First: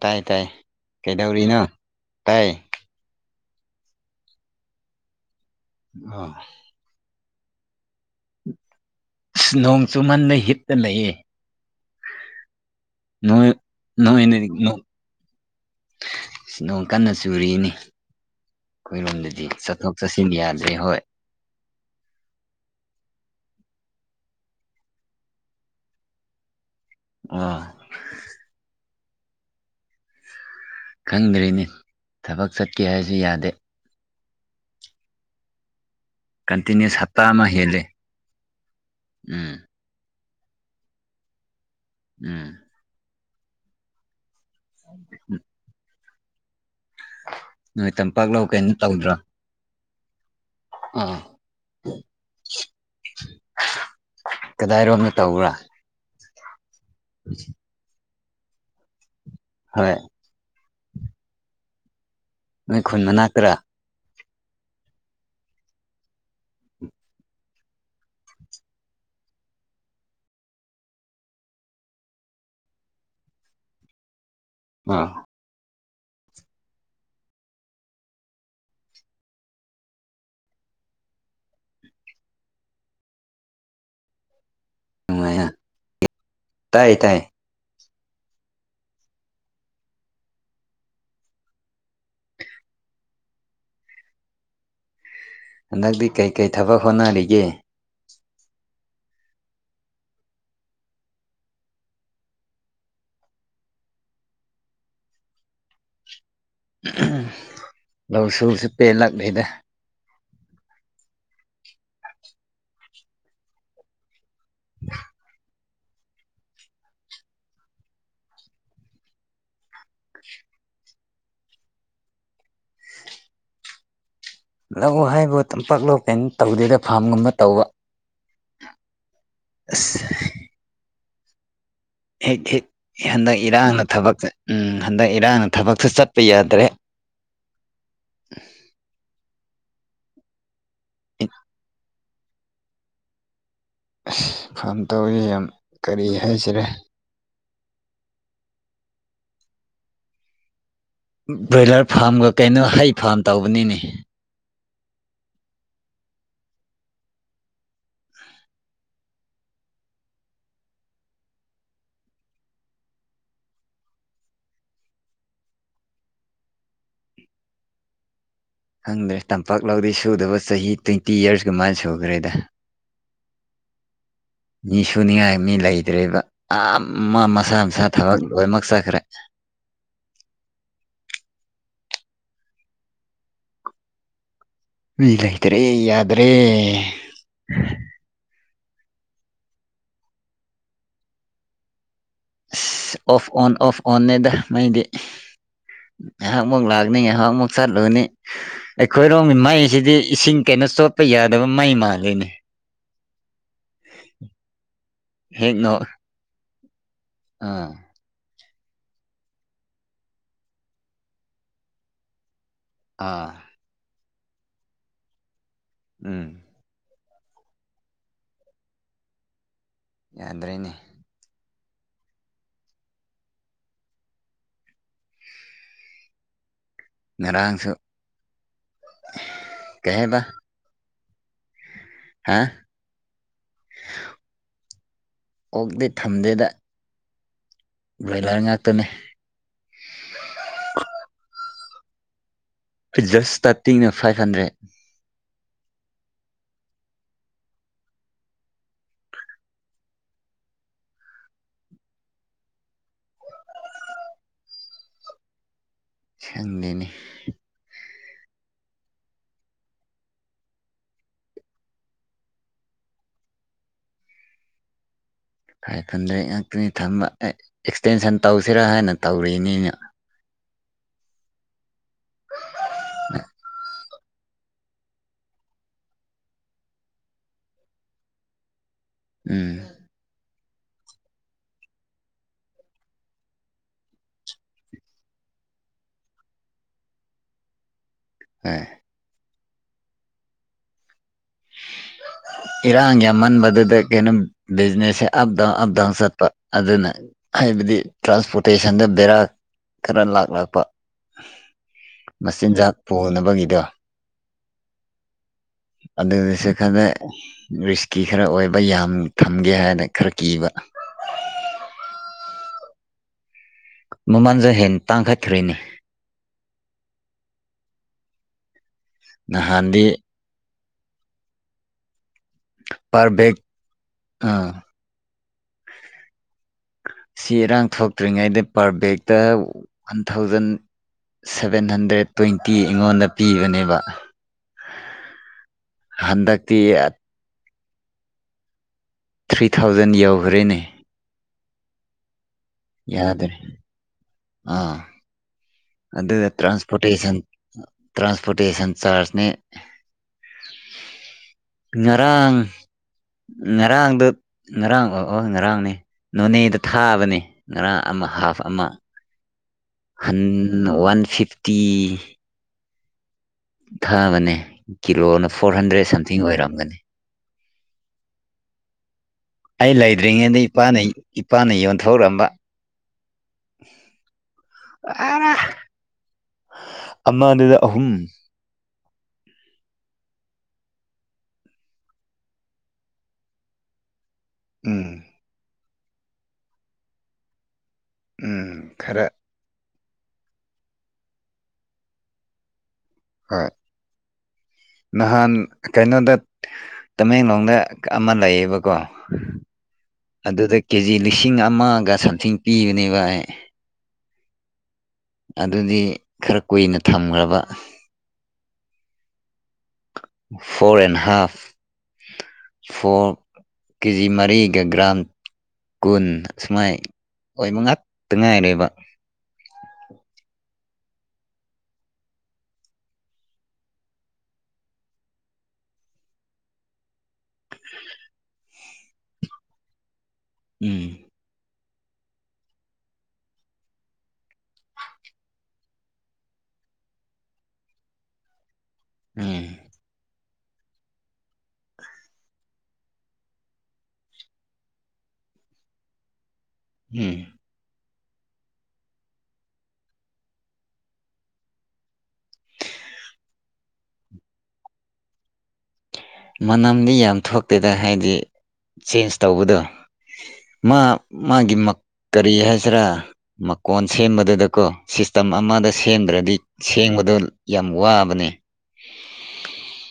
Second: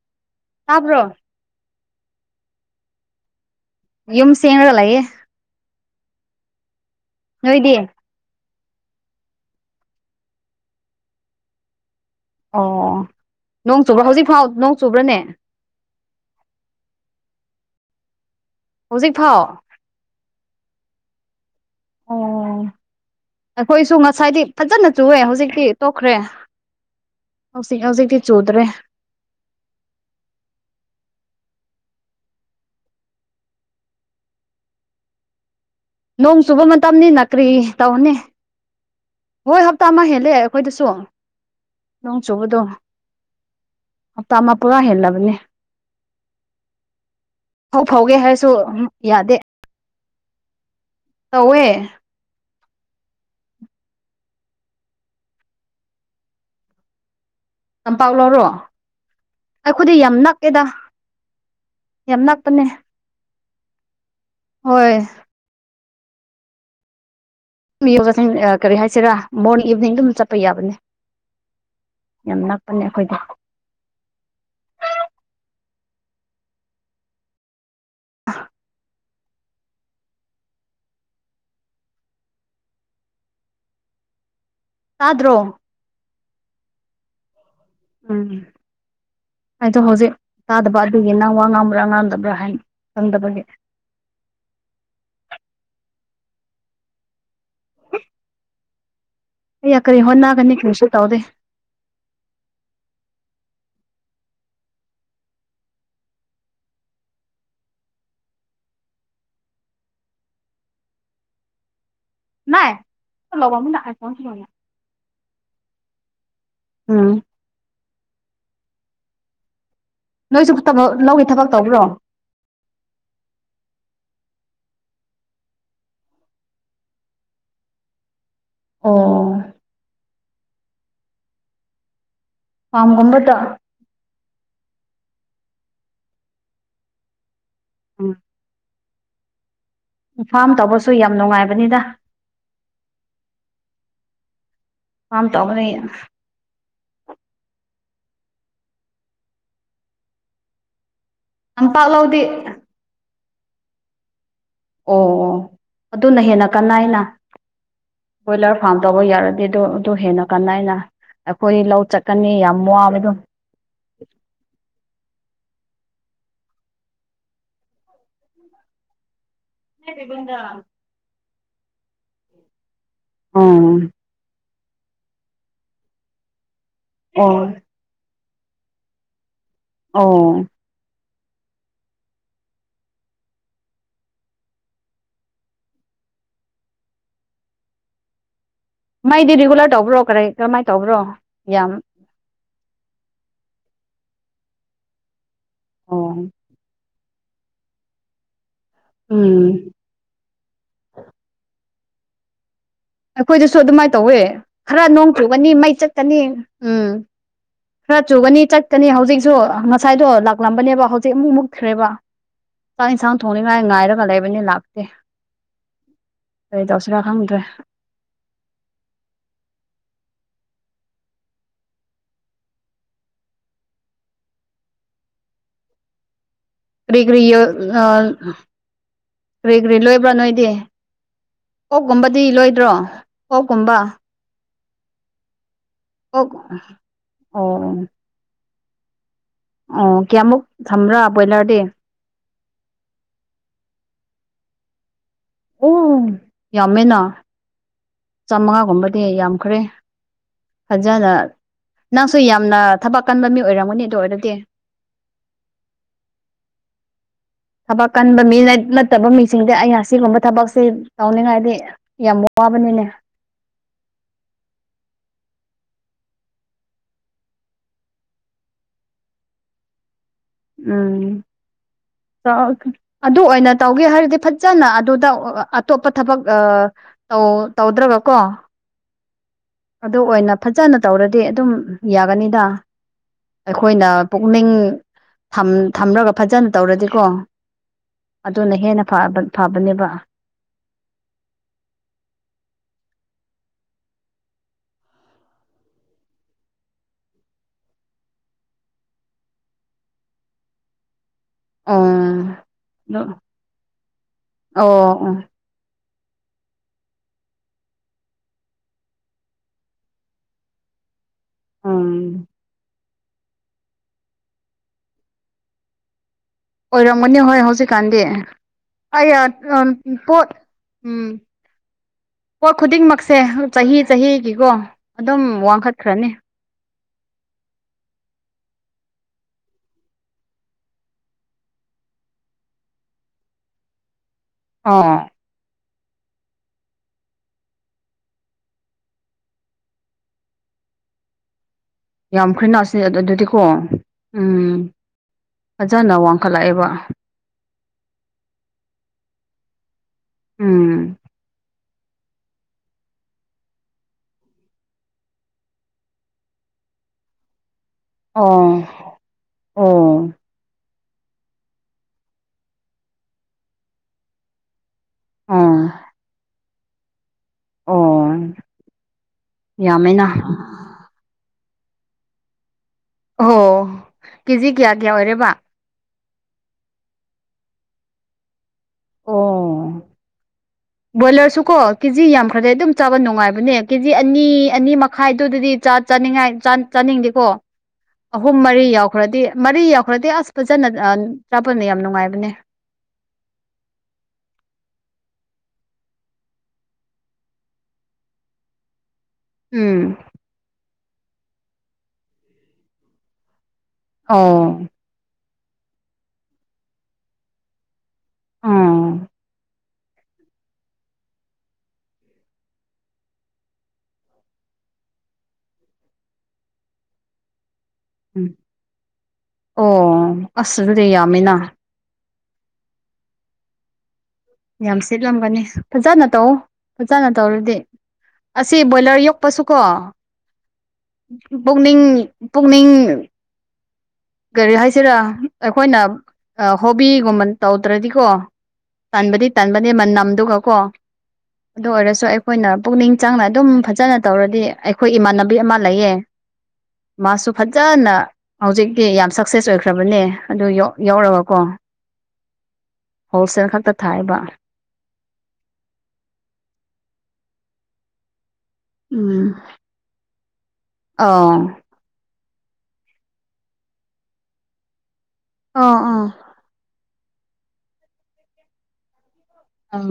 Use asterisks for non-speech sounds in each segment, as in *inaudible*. ꯇꯥꯏ ꯇꯥꯏ ꯇꯥꯕ꯭ꯔꯣ ꯀꯩꯗꯧꯔꯤꯅꯣ ꯇꯥꯏ ꯌꯨꯝ ꯁꯦꯡꯉꯔꯂꯌꯦꯦ ꯑꯥ ꯅꯣꯏꯗꯤ ꯑ ꯅꯣꯡ ꯆꯨꯝꯍꯟꯗ ꯍꯤꯠꯇ ꯂꯩꯑꯦ ꯑꯣ ꯅꯣꯡ ꯆꯨꯕ꯭ꯔꯥ ꯍꯧꯖꯤꯛ ꯐꯥꯎ ꯅꯣꯏꯅꯗꯤ ꯅꯣꯡ ꯆꯨꯕ꯭ꯔꯥꯅꯦ ꯅꯣꯡ ꯀꯟꯅ ꯆꯨꯔꯤꯅꯤ ꯍꯧꯖꯤꯛꯐꯥꯎ ꯑꯩꯈꯣꯏꯔꯣꯝꯗꯗꯤ ꯆꯠꯊꯣꯛ ꯆꯠꯁꯤꯟ ꯌꯥꯗ꯭ꯔꯦ ꯍꯣꯏ ꯑꯩꯈꯣꯏꯁꯨ ꯉꯁꯥꯏꯗꯤ ꯐꯖꯅ ꯆꯨꯑꯦ ꯍꯧꯖꯤꯛꯇꯤ ꯇꯣꯛꯈ꯭ꯔꯦ ꯑꯣ ꯍꯧ ꯍꯧꯖꯤꯛꯗꯤ ꯆꯧꯗꯔꯦ ꯈꯪꯗ꯭ꯔꯤꯅꯤ ꯊꯕꯛ ꯆꯠꯀꯦ ꯍꯥꯏꯁꯨ ꯌꯥꯗꯦ ꯅꯣꯡ ꯆꯨꯕ ꯀꯟꯇꯤꯅ꯭ꯌꯨꯁ ꯃꯇꯝꯅꯤ ꯅꯥ ꯍꯞꯇꯥ ꯑꯃ ꯀꯔꯤ ꯍꯦꯜꯂꯦ ꯇꯧꯅꯤ ꯎꯝ ꯍꯣꯏ ꯍꯞꯇꯥ ꯑꯃ ꯍꯦꯜꯂꯦ ꯑꯩꯈꯣꯏꯗꯁꯨ ꯅꯣꯡ ꯎꯝ ꯆꯨꯕꯗꯣ ꯇꯃ ꯄꯨꯔꯥ ꯍꯦꯜꯂꯕꯅꯦ ꯐꯧ ꯅꯣꯏ ꯐꯥꯎꯒꯦ ꯇꯝꯄꯥꯛꯂꯧ ꯍꯥꯏꯔꯁꯨ ꯀꯩꯅꯣ ꯇꯧꯗ꯭ꯔꯣ ꯌꯥꯗꯦ ꯑꯥ ꯇꯧꯋꯦ ꯀꯗꯥꯏꯔꯣꯝꯅ ꯇꯧꯕ꯭ꯔꯥ ꯎ ꯄꯥꯎ ꯂꯧꯔꯣ ꯍꯣꯏ ꯑꯩꯈꯣꯏꯗꯤ ꯌꯥꯝ ꯅꯛꯀꯦꯗ ꯅꯣꯏ ꯈꯨꯟ ꯃꯅꯥ ꯀꯔꯥ ꯍꯣꯏ ꯃꯤꯣꯖꯁꯤꯡ ꯀꯔꯤ ꯍꯥꯏꯁꯤꯔꯥ ꯃꯣꯔꯅꯤꯡ ꯏꯚꯤꯅꯤꯡ ꯑꯗꯨꯝ ꯆꯠꯄ ꯌꯥꯕꯅꯦ ꯌꯥꯝ ꯅꯞꯄꯅꯦ ꯑꯩꯈꯣꯏꯗ ꯑꯥ ꯑ ꯅꯨꯡꯉꯥꯏꯅ ꯇꯥꯗ꯭ꯔꯣꯝ ꯇꯥꯏ ꯇꯥꯏ ꯎꯝ ꯍꯥꯏꯗꯣ ꯍꯧꯖꯤꯛ ꯆꯥꯗꯕ ꯑꯗꯨꯒꯤ ꯅꯪ ꯋꯥ ꯉꯥꯡꯕ꯭ꯔꯥ ꯉꯥꯡꯝꯗꯕ꯭ꯔꯥ ꯍꯥꯏꯅ ꯈꯪꯗꯕꯒꯤl *unintelligible* ꯍꯟꯗꯛꯇꯤ ꯀꯩꯀꯩ ꯊꯕꯛ ꯍꯣꯠꯅꯔꯤꯒꯦ *unintelligible* ꯑꯩ ꯌꯥ ꯀꯔꯤ ꯍꯣꯠꯅꯒꯅꯤ ꯀꯔꯤꯁꯨ ꯇꯧꯗ ꯂꯧ ꯁꯨꯕꯁꯤ ꯄꯦꯜꯂꯛꯂꯤꯅꯦ ꯅꯥꯏ *unintelligible* *unintelligible* ꯎꯝ ꯅꯣꯏꯁꯨꯕꯛ ꯂꯧꯒꯤ ꯊꯕꯛ ꯇꯧꯕ꯭ꯔꯣ ꯂꯧ ꯍꯥꯏꯕꯨ ꯇꯝꯄꯥꯛ ꯂ ꯀꯩꯅ ꯇꯧꯗꯦꯗ ꯐꯥꯝꯒꯨꯝꯕ ꯇꯧꯕ ꯑꯣ ꯑꯁ ꯍꯦꯛ ꯍꯦꯛ ꯐꯥꯝꯒꯨꯝꯕꯗ ꯍꯟꯗꯛ ꯏꯔꯥꯡꯅ ꯊꯕꯛ ꯆꯠ ꯎꯝ ꯍꯟꯗꯛ ꯏꯔꯥꯡꯅ ꯊꯕꯛꯁꯨ ꯆꯠꯄ ꯌꯥꯗ꯭ꯔꯦ ꯎꯝ ꯐꯥꯝ ꯇꯧꯕꯁꯨ ꯌꯥꯝ ꯅꯨꯡꯉꯥꯏꯕꯅꯤꯗ ꯐꯥꯝ ꯇꯧꯁ ꯐꯥꯝ ꯌꯥꯝ ꯇꯧꯕꯅꯤ ꯀꯔꯤ ꯍꯥꯏꯁꯤꯔꯦ ꯕ꯭ꯔꯣꯏꯂꯔ ꯇꯝꯄꯥꯛ ꯂꯧꯗꯤ ꯐꯥꯔꯝꯒ ꯀꯩꯅꯣ ꯍꯩ ꯐꯥꯝ ꯇꯧꯕꯅꯤꯅꯦ ꯑꯣ ꯑꯣ ꯑꯗꯨꯅ ꯍꯦꯟꯅ ꯀꯅꯥ ꯍꯥꯏꯅ ꯕꯣꯏꯂꯔ ꯐꯥꯔꯝ ꯇꯧꯕ ꯌꯥꯔꯗꯤ ꯑꯗꯨ ꯑꯗꯨ ꯍꯦꯟꯅ ꯀꯥꯟꯩꯅ ꯑꯩꯈꯣꯏ ꯂꯧ ꯆꯠꯀꯅꯤ ꯌꯥꯝ ꯋꯥꯕꯗꯣ ꯈꯪꯗ꯭ꯔꯦ ꯇꯝꯄꯥꯛꯂꯥꯎꯗꯤ ꯁꯨꯗꯕ ꯆꯍꯤ ꯇ꯭ꯋꯦꯟꯇꯤ ꯌꯔꯁ ꯀꯃꯥꯏꯅ ꯁꯨꯈ꯭ꯔꯦꯗ ꯑ ꯃꯤ ꯁꯨꯅꯤꯡꯉꯥꯏ ꯃꯤ ꯂꯩꯇ꯭ꯔꯦꯔꯤꯕ ꯑꯃ ꯑꯣ ꯃꯁꯥ ꯃꯁꯥ ꯊꯕꯛ ꯔꯋꯃꯒ ꯁꯥꯈ꯭ꯔꯦ ꯑꯣ ꯎ ꯂꯩꯇ꯭ꯔꯦ ꯌꯥꯗ꯭ꯔꯦ ꯃꯥꯏꯗꯤ ꯔꯤꯒꯨꯂꯔ ꯇꯧꯕ꯭ꯔꯣ ꯀꯔꯤ ꯀꯔꯝꯍꯥꯏꯅ ꯇꯧꯕ꯭ꯔꯣ ꯌꯥꯝ ꯑꯣꯐ ꯑꯣꯟ ꯑꯣꯐ ꯑꯣꯟꯅꯦꯗ ꯃꯩꯗꯤ ꯑꯣ ꯉꯥꯏꯍꯥꯛ ꯃꯨꯛ ꯂꯥꯛ ꯍ *unintelligible* ꯃꯨꯛ ꯆꯠ ꯂꯨꯅꯤ ꯑꯩꯈꯣꯏꯔꯣꯝꯒꯤ ꯎꯝ ꯃꯩꯁꯤꯗꯤ ꯏꯁꯤꯡ ꯀꯩꯅ ꯆꯣꯠꯄ ꯌꯥꯗꯕ ꯃꯩ ꯃꯥꯜꯂꯤꯅꯦ ꯑꯩꯈꯣꯏꯗꯁꯨ ꯑꯗꯨꯃꯥꯏꯅ ꯇꯧꯋꯦ ꯈꯔ ꯅꯣꯡ ꯆꯨꯒꯅꯤ ꯍꯦꯛ ꯅꯣ ꯃꯩ ꯆꯠꯀꯅꯤ ꯎꯝ ꯑꯥ ꯈꯔ ꯆꯨꯒꯅꯤ ꯆꯠꯀꯅꯤ ꯍꯧꯖꯤꯛꯁꯨ ꯉꯁꯥꯏꯗꯣ ꯂꯥꯛꯂꯝꯕꯅꯦꯕ ꯍꯧꯖꯤꯛ ꯑꯃꯨꯛ ꯃꯨꯛꯈ꯭ꯔꯦꯕ ꯆꯥꯛ ꯏꯟꯁꯥꯡ ꯑꯥ ꯊꯣꯡꯅꯤꯡꯉꯥꯏ ꯉꯥꯏꯔꯒ ꯂꯩꯕꯅꯤ ꯂꯥꯛꯇꯦ ꯎꯝ ꯈꯔꯥꯛ ꯈꯪꯗ꯭ꯔꯦ ꯌꯥꯗ꯭ꯔꯦꯅꯦ ꯀꯔꯤ ꯀ꯭ꯔꯤ ꯉꯔꯥꯡꯁꯨ ꯀꯔꯤ ꯀ꯭ꯔꯤ ꯀꯩ ꯂꯣꯏꯕ꯭ꯔꯥ ꯍꯥꯏꯕ ꯅꯣꯏꯗꯤ ꯑꯣꯛꯀꯨꯝꯕꯗꯤ ꯍꯥ ꯂꯣꯏꯗ꯭ꯔꯣ ꯑꯣꯛꯀꯨꯝꯕ ꯑꯣꯛꯗꯤ ꯑꯣꯛ ꯊꯝꯗꯦꯗ ꯑꯣ ꯂꯣꯏ ꯂꯥꯏꯔ ꯉꯥꯛꯇꯅꯤ ꯑꯣ ꯀꯌꯥꯃꯨꯛ ꯊꯝꯕ꯭ꯔꯥ ꯕ꯭ꯔꯣꯏꯂꯔ ꯗꯤ ꯑꯩ ꯖꯁ ꯏꯁꯇꯥꯔꯇꯤꯡꯅ ꯐꯥꯏꯚ ꯍꯟꯗ꯭ꯔꯦꯠ ꯑꯣ ꯌꯥꯝꯃꯦꯅ ꯆꯥꯃꯉꯥꯒꯨꯝꯕꯗꯤ ꯌꯥꯝꯈ꯭ꯔꯦ ꯐꯖꯅ ꯅꯪꯁꯨ ꯌꯥꯝꯅ ꯊꯕꯛ ꯀꯟꯕ ꯃꯤ ꯑꯣꯏꯔꯝꯒꯅꯤ ꯑꯗꯨ ꯑꯣꯏꯔꯗꯤ *unintelligible* ꯁꯪꯗꯅꯦ ꯊꯕꯛ ꯀꯟꯕ ꯃꯤ ꯅꯠꯇꯕ ꯃꯤꯁꯤꯡꯗꯤ ꯑꯩꯅ ꯑꯁꯤꯒꯨꯝꯕ ꯊꯕꯛꯁꯦ ꯇꯧꯅꯤꯡꯉꯥꯏꯗꯤ ꯌꯥꯝ ꯋꯥꯕꯅꯤꯅꯦ *unintelligible* ꯐꯔ ꯐꯟꯗ꯭ꯔꯦ ꯉꯥꯛꯇꯅꯤ ꯊꯃ ꯑꯦꯛꯁꯇꯦꯟꯁꯟ ꯇꯧꯁꯤꯔꯥ ꯍꯥꯏꯅ ꯇꯧꯔꯤꯅꯤꯅ ꯎꯝ ꯑꯗꯨ ꯑꯣꯏꯅ ꯇꯧꯒꯦ ꯍꯥꯏꯔꯗꯤ ꯐꯖꯅ ꯑꯗꯨꯗ ꯑꯇꯣꯞꯄ ꯊꯕꯛꯧ ꯇꯧꯗ꯭ꯔꯒꯀꯣ ꯎꯝ ꯑꯗꯨ ꯑꯣꯏꯅ ꯐꯖꯅ ꯇꯧꯔꯗꯤ ꯑꯗꯨꯝ ꯌꯥꯒꯅꯤꯗ ꯑꯩꯈꯣꯏꯅ ꯄꯨꯛꯅꯤꯡ ꯊꯝꯂꯒ ꯐꯖꯅ ꯇꯧꯔꯗꯤꯀꯣ ꯑꯗꯨꯅ ꯍꯣꯏ ꯍꯦꯟꯅ ꯐꯕ ꯐꯕꯅꯦꯕ ꯏꯔꯥꯡ ꯌꯥꯝꯃꯟꯕꯗꯨꯗ ꯀꯩꯅꯣ ꯕꯤꯖꯤꯅꯦꯁꯁꯦ ꯑꯞ ꯗꯥꯎꯟ ꯑꯞ ꯗꯥꯎꯟ ꯆꯠꯄ ꯑꯗꯨꯅ ꯍꯥꯏꯕꯗꯤ ꯇ꯭ꯔꯥꯟꯁꯄꯣꯔꯇꯦꯁꯟꯗ ꯕꯦꯔꯥ ꯈꯔ ꯂꯥꯛꯂꯛꯄ ꯑꯣ ꯃꯆꯤꯟꯖꯥꯛ ꯄꯨꯅꯕꯒꯤꯗꯣ ꯑꯣ ꯑꯣ ꯑꯗꯨꯗꯨꯁꯨ ꯈꯔꯅ ꯔꯤꯁꯀꯤ ꯈꯔ ꯑꯣꯏꯕ ꯌꯥꯝ ꯊꯝꯒꯦ ꯍꯥꯏꯅ ꯈꯔ ꯀꯤꯕ ꯑꯝ ꯃꯃꯥꯡꯖ ꯍꯦꯟ ꯇꯥꯡꯈꯥꯏ ꯊ꯭ꯔꯣꯏꯅꯤ ꯑꯣꯏꯔꯝꯒꯅꯤ ꯍꯣꯏ ꯍꯧꯖꯤꯛꯀꯥꯟꯗꯤ ꯑꯩ ꯅꯍꯥꯟꯗꯤ ꯄꯣꯠ ꯎꯝ ꯄꯣꯠ ꯄꯔ ꯈꯨꯗꯤꯡꯃꯛꯁꯦ ꯕꯦꯛ ꯆꯍꯤ ꯆꯍꯤꯒꯤꯀꯣ ꯑꯥ ꯑꯗꯨꯝ ꯋꯥꯡꯈꯠꯈ꯭ꯔꯅꯤ ꯁꯤ ꯏꯔꯥꯡ ꯊꯣꯛꯇ꯭ꯔꯤꯉꯩꯗ ꯄꯔ ꯕꯦꯛꯇ one thousand seven hundred twenty ꯑꯩꯉꯣꯟꯗ ꯄꯤꯕꯅꯦꯕ ꯑꯥ ꯍꯟꯗꯛꯛꯇꯤ ꯊ꯭ꯔꯤ ꯊꯥꯎꯖꯟ ꯌꯎꯈ꯭ꯔꯦꯅꯦ ꯌꯥꯝꯈ꯭ꯔꯦ ꯅꯥꯁꯤ ꯌꯥꯗ꯭ꯔꯦ ꯑꯗꯨꯗꯤꯀꯣ ꯎꯝ ꯐꯖꯅ ꯑꯗꯨꯗ ꯋꯥꯡꯈꯠꯂꯛꯑꯦꯕ ꯇ꯭ꯔꯥꯟꯁꯄꯣꯔꯇꯦꯁꯟ ꯇ꯭ꯔꯥꯟꯁꯄꯣꯔꯇꯦꯁꯟ ꯆꯥꯔꯖꯅꯦ ꯎꯝ ꯉꯔꯥꯡ ꯉꯔꯥꯡꯗꯨ ꯉꯔꯥꯡ ꯑꯣ ꯉꯔꯥꯡꯅꯦ ꯅꯣꯅꯦꯗ ꯊꯥꯕꯅꯦ ꯉꯔꯥꯡ ꯑꯃ ꯍꯥꯐ ꯑꯣ ꯑꯃ ꯑꯣ ꯋꯥꯟ ꯐꯤꯞꯇꯤ ꯊꯥꯕꯅꯦ ꯀꯤꯂꯣꯅ ꯑꯣ ꯐꯣꯔ ꯍꯟꯗ꯭ꯔꯦꯗ ꯁꯝꯊꯤꯡ ꯑꯣꯏꯔꯝꯒꯅꯤ ꯑꯣ ꯑꯩ ꯌꯥꯝꯃꯦꯅ ꯂꯩꯗ꯭ꯔꯤꯉꯩꯗ ꯏꯄꯥꯅ ꯏꯄꯥꯅ ꯌꯣꯟꯊꯔꯛꯑꯝꯕ ꯑꯣꯣ ꯀꯦꯖꯤ ꯀ꯭ꯌꯥ ꯀ꯭ꯌꯥ ꯑꯣꯏꯔꯦꯕ ꯑꯃꯅꯦꯗ ꯑꯍꯨꯝ ꯑꯣ ꯕꯣꯏꯂꯔꯁꯨ ꯀꯣ ꯀꯦꯖꯤ ꯌꯥꯝꯈ꯭ꯔꯗꯤꯩ ꯑꯗꯨꯝ ꯆꯥꯕ ꯅꯨꯡꯉꯥꯏꯕꯅꯦ ꯀꯦꯖꯤ ꯑꯅꯤ ꯑꯅꯤ ꯎꯝ ꯃꯈꯥꯏꯗꯨꯗꯗꯤ ꯆꯥꯅꯤꯡꯉꯥꯏ ꯆꯥꯅꯤꯡꯗꯦꯀꯣ ꯑꯍꯨꯝ ꯃꯔꯤ ꯎꯝ ꯈꯔ ꯌꯥꯎꯈ꯭ꯔꯗꯤ ꯃꯔꯤ ꯌꯥꯎ ꯈꯔꯗꯤ ꯑꯁ ꯐꯖꯅ ꯇ꯭ꯔꯥꯄꯅ ꯌꯥꯝ ꯅꯨꯡꯉꯥꯏꯕꯅꯦ ꯍꯥꯣꯏ ꯅꯍꯥꯟ ꯀꯩꯅꯣꯗ ꯇꯃꯦꯡꯂꯣꯡꯗ ꯑꯃ ꯂꯩꯌꯦꯕꯀꯣ ꯎꯝ ꯑꯗꯨꯗ ꯀꯦꯖꯤ ꯂꯤꯁꯤꯡ ꯑꯃꯒ ꯁꯝꯊꯤꯡ ꯄꯤꯕꯅꯦ ꯚ ꯑꯩ ꯑꯥ ꯑꯗꯨꯗꯤ ꯈꯔ ꯀꯨꯏꯅ ꯊꯝꯈ꯭ꯔꯕ ꯑꯥ ꯐꯣꯔ ꯑꯦꯟ ꯍꯥꯐ ꯐꯣꯔ ꯀꯦꯖꯤ ꯃꯔꯤꯒ ꯒ꯭ꯔꯝ ꯀꯨꯟ ꯑ ꯁꯃꯥꯏ ꯑꯣꯏ ꯃꯉꯥ ꯎꯝ ꯑꯣ ꯑꯁꯁꯨꯗꯤ ꯌꯥꯝꯃꯤꯅ ꯌꯥꯝ ꯁꯤꯦꯠꯂꯝꯒꯅꯤ ꯐꯖꯅ ꯇꯧ ꯐꯖꯅ ꯇꯧꯔꯗꯤ ꯑꯁꯤ ꯕꯣꯏꯂꯔ ꯌꯣꯛꯄꯁꯨ ꯀꯣ ꯎꯝ ꯄꯨꯛꯅꯤꯡ ꯄꯨꯛꯅꯤꯡ ꯀꯔꯤ ꯍꯥꯏꯁꯤꯔꯥ ꯑꯩꯈꯣꯏꯅ ꯑ ꯍꯣꯕꯤꯒꯨꯝꯕ ꯇꯧꯗ꯭ꯔꯗꯤꯀꯣ ꯇꯟꯕꯗꯤ ꯎꯝ ꯇꯟꯕꯅꯦ ꯃꯅꯝꯗꯨꯒ ꯀꯥ ꯑꯗꯨ ꯑꯣꯏꯔꯁꯨ ꯑꯩꯈꯣꯏꯅ ꯄꯨꯛꯅꯤꯡ ꯆꯪꯅ ꯑꯗꯨꯝ ꯐꯖꯅ ꯇꯧꯔꯗꯤ ꯑꯩꯈꯣꯏ ꯏꯃꯥꯟꯅꯕꯤ ꯑꯃ ꯂꯩꯌꯦ ꯎꯝ ꯃꯥꯁꯨ ꯐꯖꯅ ꯍꯧꯖꯤꯛꯇꯤ ꯌꯥꯝ ꯁꯛꯁꯦꯁ ꯑꯣꯏꯈ꯭ꯔꯕꯅꯦ ꯑꯗꯨ ꯌꯥꯎꯔꯒꯀꯣ ꯍꯣꯜꯁꯦꯜ ꯈꯛꯇ ꯊꯥꯏꯕ ꯃꯅꯝꯗꯤ ꯌꯥꯝ ꯊꯣꯛꯇꯦꯗ ꯍꯥꯏꯗꯤ ꯆꯦꯟꯖ ꯎꯝ ꯇꯧꯕꯗꯣ ꯃꯥ ꯑ ꯃꯥꯒꯤ ꯀꯔꯤ ꯍꯥꯏꯁꯤꯔꯥ ꯃꯀꯣꯟ ꯁꯦꯝꯕꯗꯨꯗꯀꯣ ꯁꯤꯁꯇꯝ ꯑꯃꯗ ꯑꯥ ꯁꯦꯝꯗ꯭ꯔꯗꯤ ꯁꯦꯡꯕꯗꯣ ꯌꯥꯝ ꯋꯥꯕꯅꯤ ꯑꯥ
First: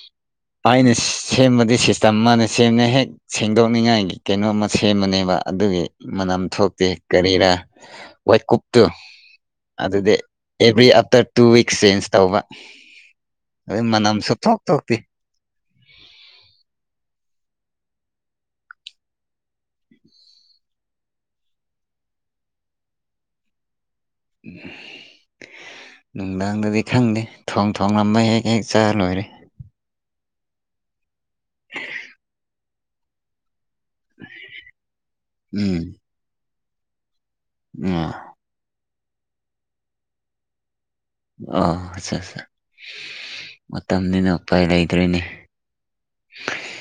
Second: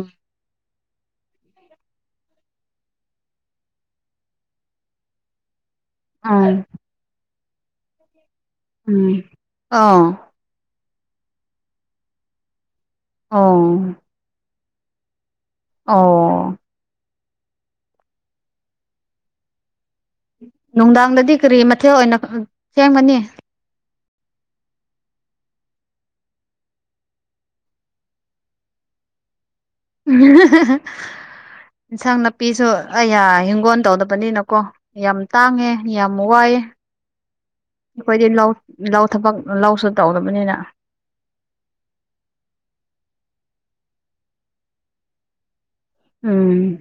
ꯑꯩꯅ ꯁꯦꯝꯕꯗꯤ ꯁꯤꯁꯇꯝ ꯃꯥꯅ ꯁꯦꯝꯃꯦ ꯍꯦꯛ ꯁꯦꯡꯗꯣꯛꯅꯤꯡꯉꯥꯏꯒꯤ ꯀꯩꯅꯣ ꯑꯃ ꯁꯦꯝꯕꯅꯦꯕ ꯑꯗꯨꯒꯤ ꯑꯥ ꯑ ꯃꯅꯝ ꯊꯣꯛꯇꯦ ꯀꯔꯤꯔ ꯋꯥꯋꯦꯀꯨꯞꯨꯞꯇꯨ ꯎꯝ ꯑ ꯑꯗꯨꯗꯤ every after two weeks change ꯇꯧꯕ ꯑꯣ ꯑꯗꯨ ꯃꯅꯥꯝ ꯁꯊ ꯍꯇꯇ ꯑꯣ ꯅꯨꯡꯗꯥꯡꯗꯗꯤ ꯀꯔꯤ ꯃꯊꯦꯜ ꯑꯣꯏꯅ ꯁꯦꯝꯒꯅꯤ ꯎꯝ ꯅꯨꯡꯗꯥꯡꯗꯗꯤ ꯈꯪꯗꯦ ꯊꯣꯡ ꯊꯣꯡ ꯂꯝꯕ ꯍꯦꯛ ꯍꯦꯛ ꯆꯥ ꯂꯣꯏꯔꯦ ꯏꯟꯁꯥꯡ ꯅꯥꯄꯤꯁꯨ ꯑꯌꯥ ꯍꯤꯡꯒꯣꯜ ꯇꯧꯗꯕꯅꯤꯅꯀꯣ ꯌꯥꯝ ꯇꯥꯡꯉꯦ ꯎꯝ ꯌꯥꯝ ꯋꯥꯏꯑꯦ ꯑ ꯑꯩꯈꯣꯏꯗꯤ ꯂꯧ ꯂꯧ ꯊꯕꯛ ꯂꯧꯁꯨ ꯇꯧꯗꯕꯅꯤꯅ ꯑꯣ ꯑꯠ ꯑꯠꯆꯥ ꯃꯇꯝꯅꯤꯗꯨꯅ ꯎꯄꯥꯏ ꯂꯩꯗꯣꯏꯅꯦ ꯎꯝ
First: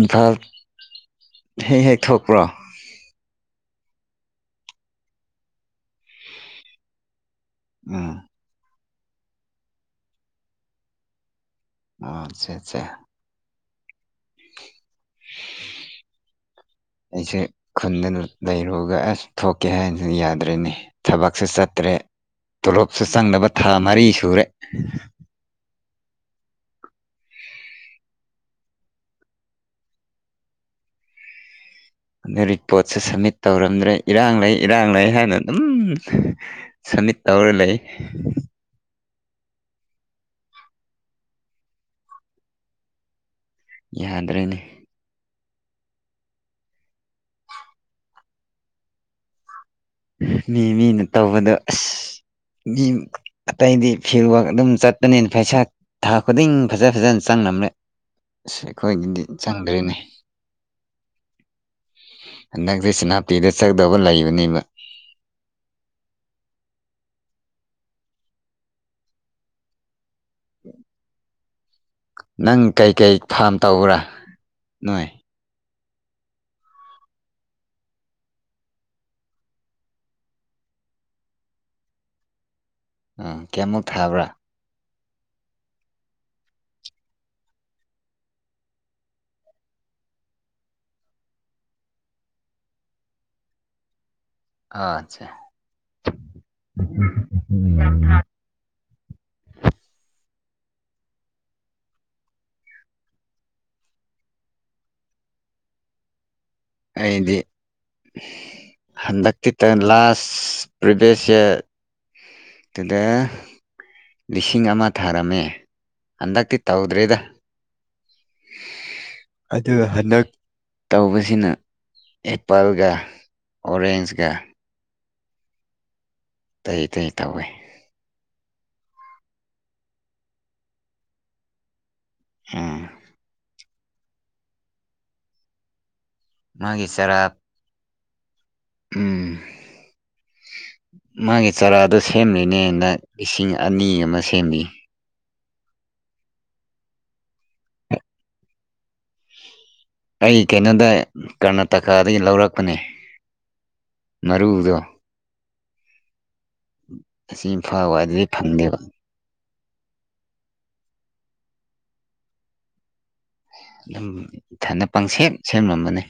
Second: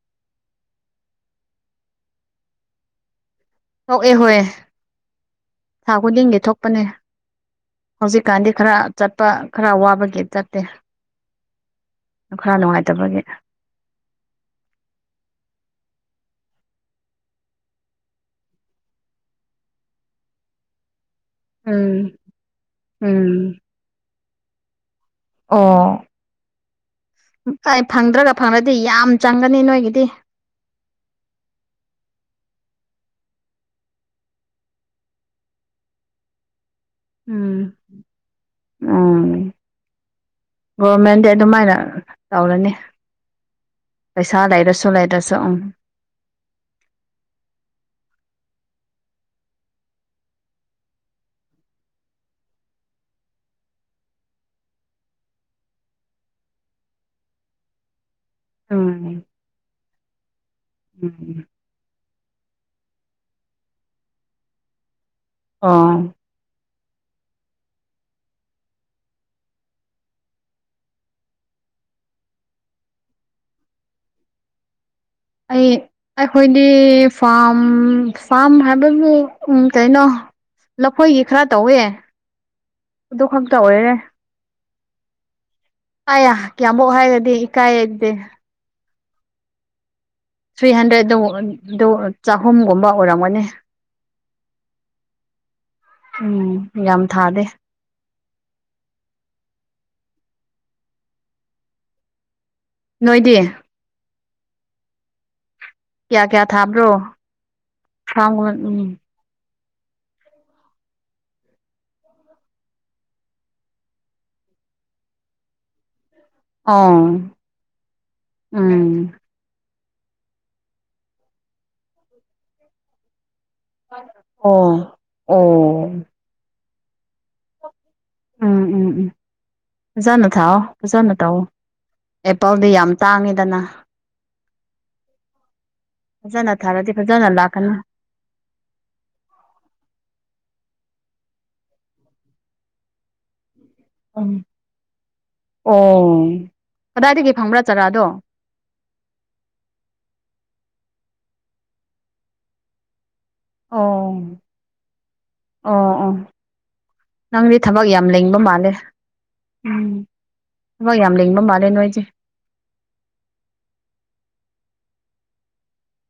ꯏꯝꯐꯥ ꯍꯦꯛ ꯍꯦꯛ ꯊꯣꯛꯄ꯭ꯔꯣ ꯊꯣꯛꯑꯦ ꯍꯣꯏ ꯊꯥ ꯈꯨꯗꯤꯡꯒꯤ ꯊꯣꯛꯄꯅꯦ ꯎꯝ ꯍꯧꯖꯤꯛꯀꯥꯟꯗꯤ ꯈꯔ ꯆꯠꯄ ꯈꯔ ꯋꯥꯕꯒꯤ ꯆꯠꯇꯦ ꯑꯣ ꯑꯠꯆꯥ ꯈꯔ ꯑꯠꯆꯥ ꯅꯨꯡꯉꯥꯏꯇꯕꯒꯤ *inaudible* ꯑꯩꯁꯦ ꯈꯨꯟꯗꯅ ꯂꯩꯔꯨꯔꯒ ꯑꯁ ꯊꯣꯛꯀꯦ ꯍꯥꯏꯅꯁꯨ ꯌꯥꯗ꯭ꯔꯦꯅꯤ ꯊꯕꯛꯁꯨ ꯆꯠꯇ꯭ꯔꯦ ꯎꯝ ꯇꯣꯂꯣꯞꯁꯨ ꯎꯝ ꯆꯪꯅꯕ ꯊꯥ ꯃꯔꯤ ꯁꯨꯔꯦ ꯑ ꯑꯩ ꯐꯪꯗ꯭ꯔꯒ ꯐꯪꯂꯗꯤ ꯌꯥꯝ ꯆꯪꯒꯅꯤ ꯅꯣꯏꯒꯤꯗꯤ ꯑꯗꯨ ꯔꯤꯄꯣꯔꯠꯁꯦ ꯁꯝꯃꯤꯠ ꯇꯧꯔꯝꯗ꯭ꯔꯦ ꯏꯔꯥꯡ ꯂꯩ ꯏꯔꯥꯡ ꯂꯩ ꯍꯥꯏꯅ ꯑꯗꯨꯝ ꯁꯃꯤꯠ ꯇꯧꯔ ꯎꯝ ꯂꯩ ꯎꯝ ꯒꯣꯔꯃꯦꯟꯗꯤ ꯑꯗꯨꯃꯥꯏꯅ ꯇꯧꯔꯅꯤ ꯄꯩꯁꯥ ꯌꯥꯗ꯭ꯔꯦꯅꯦ ꯂꯩꯥꯏꯔꯁꯨ ꯂꯩꯥꯏꯔꯁ ꯆꯪ ꯃꯤ ꯃꯤꯅ ꯇꯧꯕꯗꯣ ꯑꯁ ꯃꯤ ꯑꯇꯩꯗꯤ ꯐꯤꯜ ꯋꯥꯔꯛ ꯑꯗꯨꯝ ꯆꯠꯄꯅꯤꯅ ꯄꯩꯁꯥ ꯊꯥ ꯈꯨꯗꯤꯡ ꯐꯖ ꯐꯖꯅ ꯆꯪ ꯪ ꯑꯁ ꯎꯝ ꯑꯩꯈꯣꯏꯒꯤꯗꯤ ꯆꯪꯗ꯭ꯔꯤꯅꯦ ꯎꯝ ꯍꯟꯗꯛꯁꯦ ꯁꯦꯅꯥꯄꯤꯤꯗ ꯆꯪꯗꯕ ꯂꯩꯕꯅꯦꯕ ꯑꯥ ꯅꯪ ꯀꯩꯀꯩ ꯐꯥꯔꯝ ꯇꯧꯕ꯭ꯔꯥ ꯅꯣꯏ ꯑꯩ ꯑꯩꯈꯣꯏꯗꯤ ꯐꯥꯝ ꯐꯥꯝ ꯍꯥꯏꯕꯕꯨ ꯎ ꯀꯩꯅꯣ ꯂꯈꯣꯏꯒꯤ ꯈꯔ ꯇꯧꯋꯦ ꯑꯗꯨ ꯑ ꯈꯛꯇ ꯀꯃꯣꯛ ꯑꯣꯏꯔꯦ ꯈꯕ꯭ꯔꯥ ꯑꯌꯥ ꯀꯌꯥꯃꯛ ꯍꯥꯏꯔꯗꯤ ꯏꯀꯥꯏ ꯂꯩꯗꯦ ꯊ꯭ꯔꯤ ꯍꯟꯗ꯭ꯔꯦꯗ ꯑꯗꯨ ꯆꯍꯨꯝꯒꯨꯝꯕ ꯑꯣꯏꯔꯝꯒꯅꯤ ꯑꯆꯥꯦ ꯎꯝ ꯌꯥꯝ ꯊꯥꯗꯦ ꯅꯣꯏꯗꯤ ꯀꯌꯥ ꯀꯌꯥ ꯊꯥ ꯑ꯭ꯔꯣ ꯑꯩꯗꯤ ꯐ ꯎꯝ ꯇꯂꯥꯁ ꯄ꯭ꯔꯤꯚꯁꯦ ꯌꯔ ꯑꯗꯨꯗ ꯂꯤꯁꯤꯡ ꯑꯃ ꯊꯥꯔꯝꯃꯦ ꯍꯟꯗꯛꯇꯤ ꯑꯣ ꯇꯧꯗ꯭ꯔꯦꯗ ꯎꯝ ꯑꯗꯨꯒ ꯍꯟꯗꯛ ꯇꯧꯕꯁꯤꯅ ꯑꯦꯄꯜꯒ ꯑꯣꯔꯦꯟꯖꯀ ꯑꯣ ꯑꯣ ꯇꯏ ꯇꯏ ꯇꯧꯋꯦ ꯎꯝ ꯎꯝ ꯎꯝꯖꯥꯅ ꯊꯥꯎꯑꯣꯖꯥꯅ ꯇꯥꯎꯑꯣ ꯑꯦꯄꯜꯗꯤ ꯎꯝ ꯌꯥꯝ ꯇꯥꯡꯉꯤꯗꯅ ꯐꯖꯅ ꯃꯥꯒꯤ ꯊꯥꯔꯗꯤ ꯐꯖꯅ ꯆꯔꯥ ꯂꯥꯛꯀꯅꯤ ꯎꯝ ꯃꯥꯒꯤ ꯆꯥꯔꯥꯗꯣ ꯁꯦꯝꯂꯤꯅꯦꯅ ꯏꯁꯤꯡ ꯑꯅꯤ ꯑꯃ ꯎꯝ ꯁꯦꯝꯃꯤ ꯑꯣ ꯀꯗꯥꯏꯗꯒꯤ ꯐꯪꯕ꯭ꯔꯥ ꯆꯥꯔꯥꯗꯣ ꯑꯩ ꯀꯩꯅꯣꯗ ꯀꯔꯅꯥꯇꯀꯥꯗꯒꯤ ꯂꯧꯔꯛꯄꯅꯤ ꯑꯣ ꯃꯔꯨꯗꯣ ꯑꯣ ꯑꯣ ꯑꯁꯤ ꯅꯪꯗꯤ ꯊꯕꯛ ꯏꯝꯐꯥꯜ ꯌꯥꯝ ꯋꯥꯏꯗꯗꯤ ꯂꯦꯡꯕ ꯃꯥꯜꯂꯦ ꯐꯪꯗꯦꯕ ꯎꯝ ꯊꯃꯣꯏ ꯌꯥꯝ ꯂꯦꯡꯕ ꯃꯥꯜꯂꯦ ꯅꯣꯏꯁꯦ ꯑꯗꯨꯝ ꯏꯟꯊꯅ ꯄꯪꯁꯦ ꯁꯦꯝꯂꯝꯝꯕꯅꯤ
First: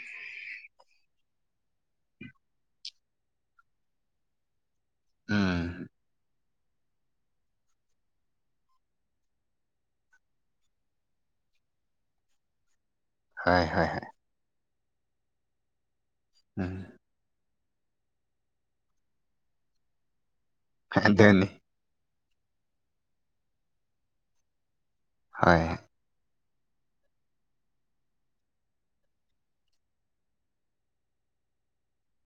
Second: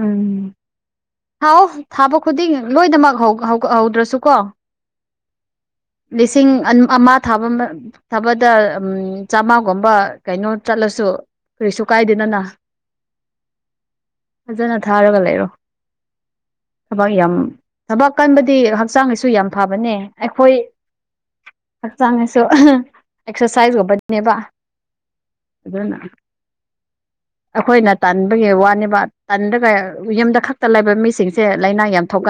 ꯎꯝ ꯊꯥꯎ ꯊꯥꯕ ꯈꯨꯗꯤꯡ ꯂꯣꯏꯅꯃꯛ ꯍꯧ ꯍꯧꯗ꯭ꯔꯁꯨꯀꯣ ꯎꯝ ꯂꯤꯁ ꯁꯤꯡ ꯑꯃ ꯊꯥꯕ ꯊꯥꯕꯗ ꯆꯥꯝꯃꯥꯒꯨꯝꯕ ꯀꯩꯅꯣ ꯆꯠꯂꯁꯨ ꯀꯔꯤꯁꯨ ꯀꯥꯏꯗꯦꯗꯅ ꯍꯥꯢ ꯍꯥꯢ ꯍꯥꯏ ꯐꯖꯅ ꯊꯥꯔꯒ ꯂꯩꯔꯣ ꯎꯝ ꯊꯕꯛ ꯌꯥꯝ ꯊꯕꯛ ꯀꯟꯕꯗꯤ ꯍꯛꯆꯥꯡꯒꯤꯁꯨ ꯌꯥꯝ ꯐꯕꯅꯦ ꯑꯩꯈꯣꯏ ꯑꯗꯨꯅꯤ ꯍꯛꯆꯥꯡꯉꯁꯨ ꯑꯦꯛꯁꯔꯁꯥꯏꯖꯒꯨꯝꯕꯅꯦꯕ ꯍꯣꯏ ꯑꯗꯨꯅ ꯑꯩꯈꯣꯏꯅ ꯇꯥꯟꯕꯒꯤ ꯋꯥꯅꯦꯕ ꯇꯟꯒ ꯌꯨꯝꯗ ꯈꯛꯇ ꯂꯩꯕ ꯃꯤꯁꯤꯡꯁꯦ ꯂꯥꯏꯅꯥ ꯌꯥꯝ ꯊꯣꯛꯀ